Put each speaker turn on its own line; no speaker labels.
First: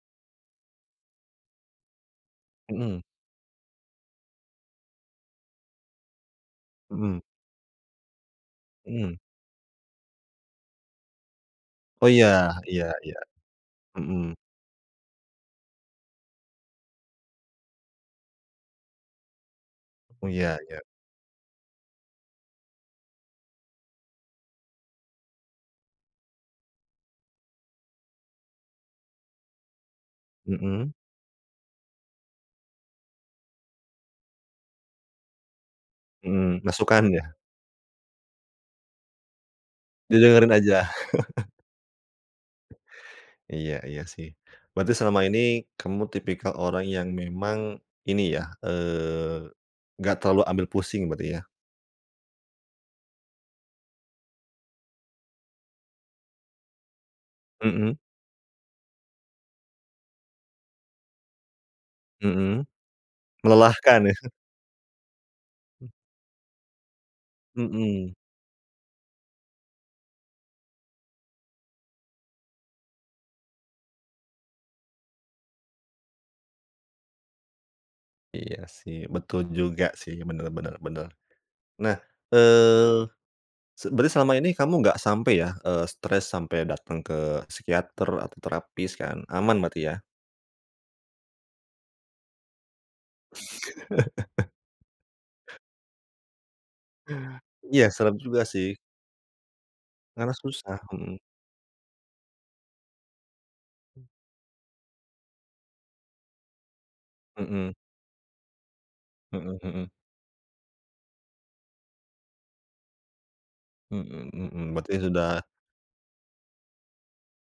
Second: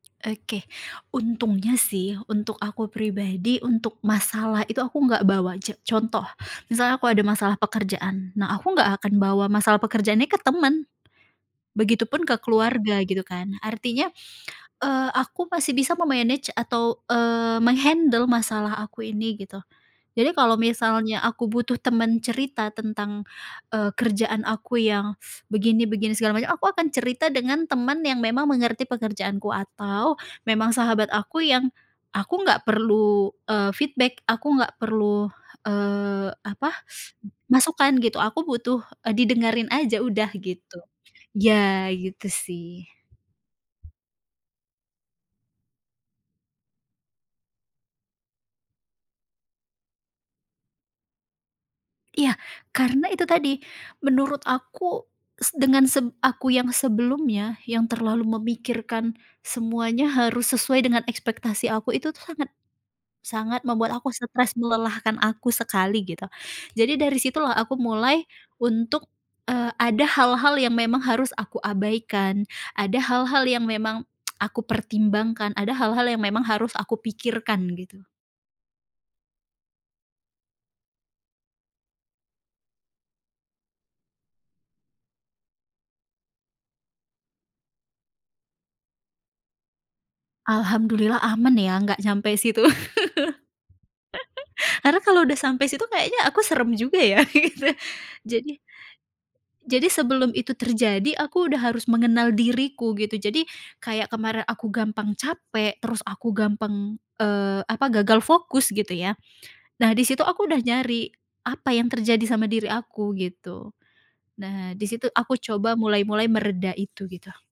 Oke. Untungnya sih, untuk aku
Mmm.
pribadi, untuk masalah itu, aku enggak bawa ce contoh, misalnya kalau
Mmm.
ada masalah pekerjaan, nah aku enggak akan
Mmm.
bawa masalah pekerjaannya ke temen.
Oh
Begitupun
iya
ke
iya
keluarga
iya,
gitu kan. Artinya,
mhm.
eee, aku masih bisa me-manage atau eee, meng-handle masalah aku ini, gitu.
Oh
Jadi kalau
iya iya.
misalnya aku butuh temen cerita tentang, eee, kerjaan aku yang begini begini segala macam. Aku akan cerita dengan temen yang memang mengerti pekerjaanku atau memang
Mhm.
sahabat aku yang aku nggak perlu, eee, feedback, aku nggak perlu eee,
Mmm,
apa,
masukan ya?
masukan gitu, aku butuh, eee, didengerin saja udah,
Didengerin
gitu.
aja.
Iya, gitu sih.
Iya iya sih. Berarti selama ini kamu tipikal orang yang memang ini ya, eee, enggak terlalu ambil pusing berarti ya?
Iya, karena itu tadi. Menurut aku, se dengan se aku yang sebelumnya, yang
Mhm.
terlalu memikirkan semuanya harus sesuai dengan ekspektasi aku, itu tuh sangat
Mhm,
sangat membuat
melelahkan
aku
iya?
stres, melelahkan aku
Mmm.
sekali, gitu. Jadi dari situlah, aku
Mhm.
mulai untuk, eee, ada hal-hal yang memang harus aku abaikan, ada hal-hal yang memang aku pertimbangkan, ada hal-hal yang memang harus aku pikirkan, gitu.
Iya sih, betul juga sih. Bener bener bener. Nah, eee, se berarti selama ini kamu enggak sampai ya, eee, stres sampai datang ke psikiater atau terapis kan? Aman berarti ya?
Alhamdulillah aman ya, enggak sampai situ. Karena kalau sudah sampai situ, kayaknya aku serem juga ya, gitu.
Iya seram juga
Jadi
sih.
Jadi
Karena
sebelum itu
susah,
terjadi,
mhm.
aku sudah harus mengenal diriku, gitu. Jadi, kayak kemarin aku gampang capek, terus aku gampang. eee,
Mhm.
apa, gagal fokus gitu ya.
Mhm mhm.
Nah di situ aku sudah nyari, apa yang terjadi sama diri aku, gitu.
Mhm mhm.
Nah di
Berarti
situ aku
sudah
coba mulai-mulai mereda itu, gitu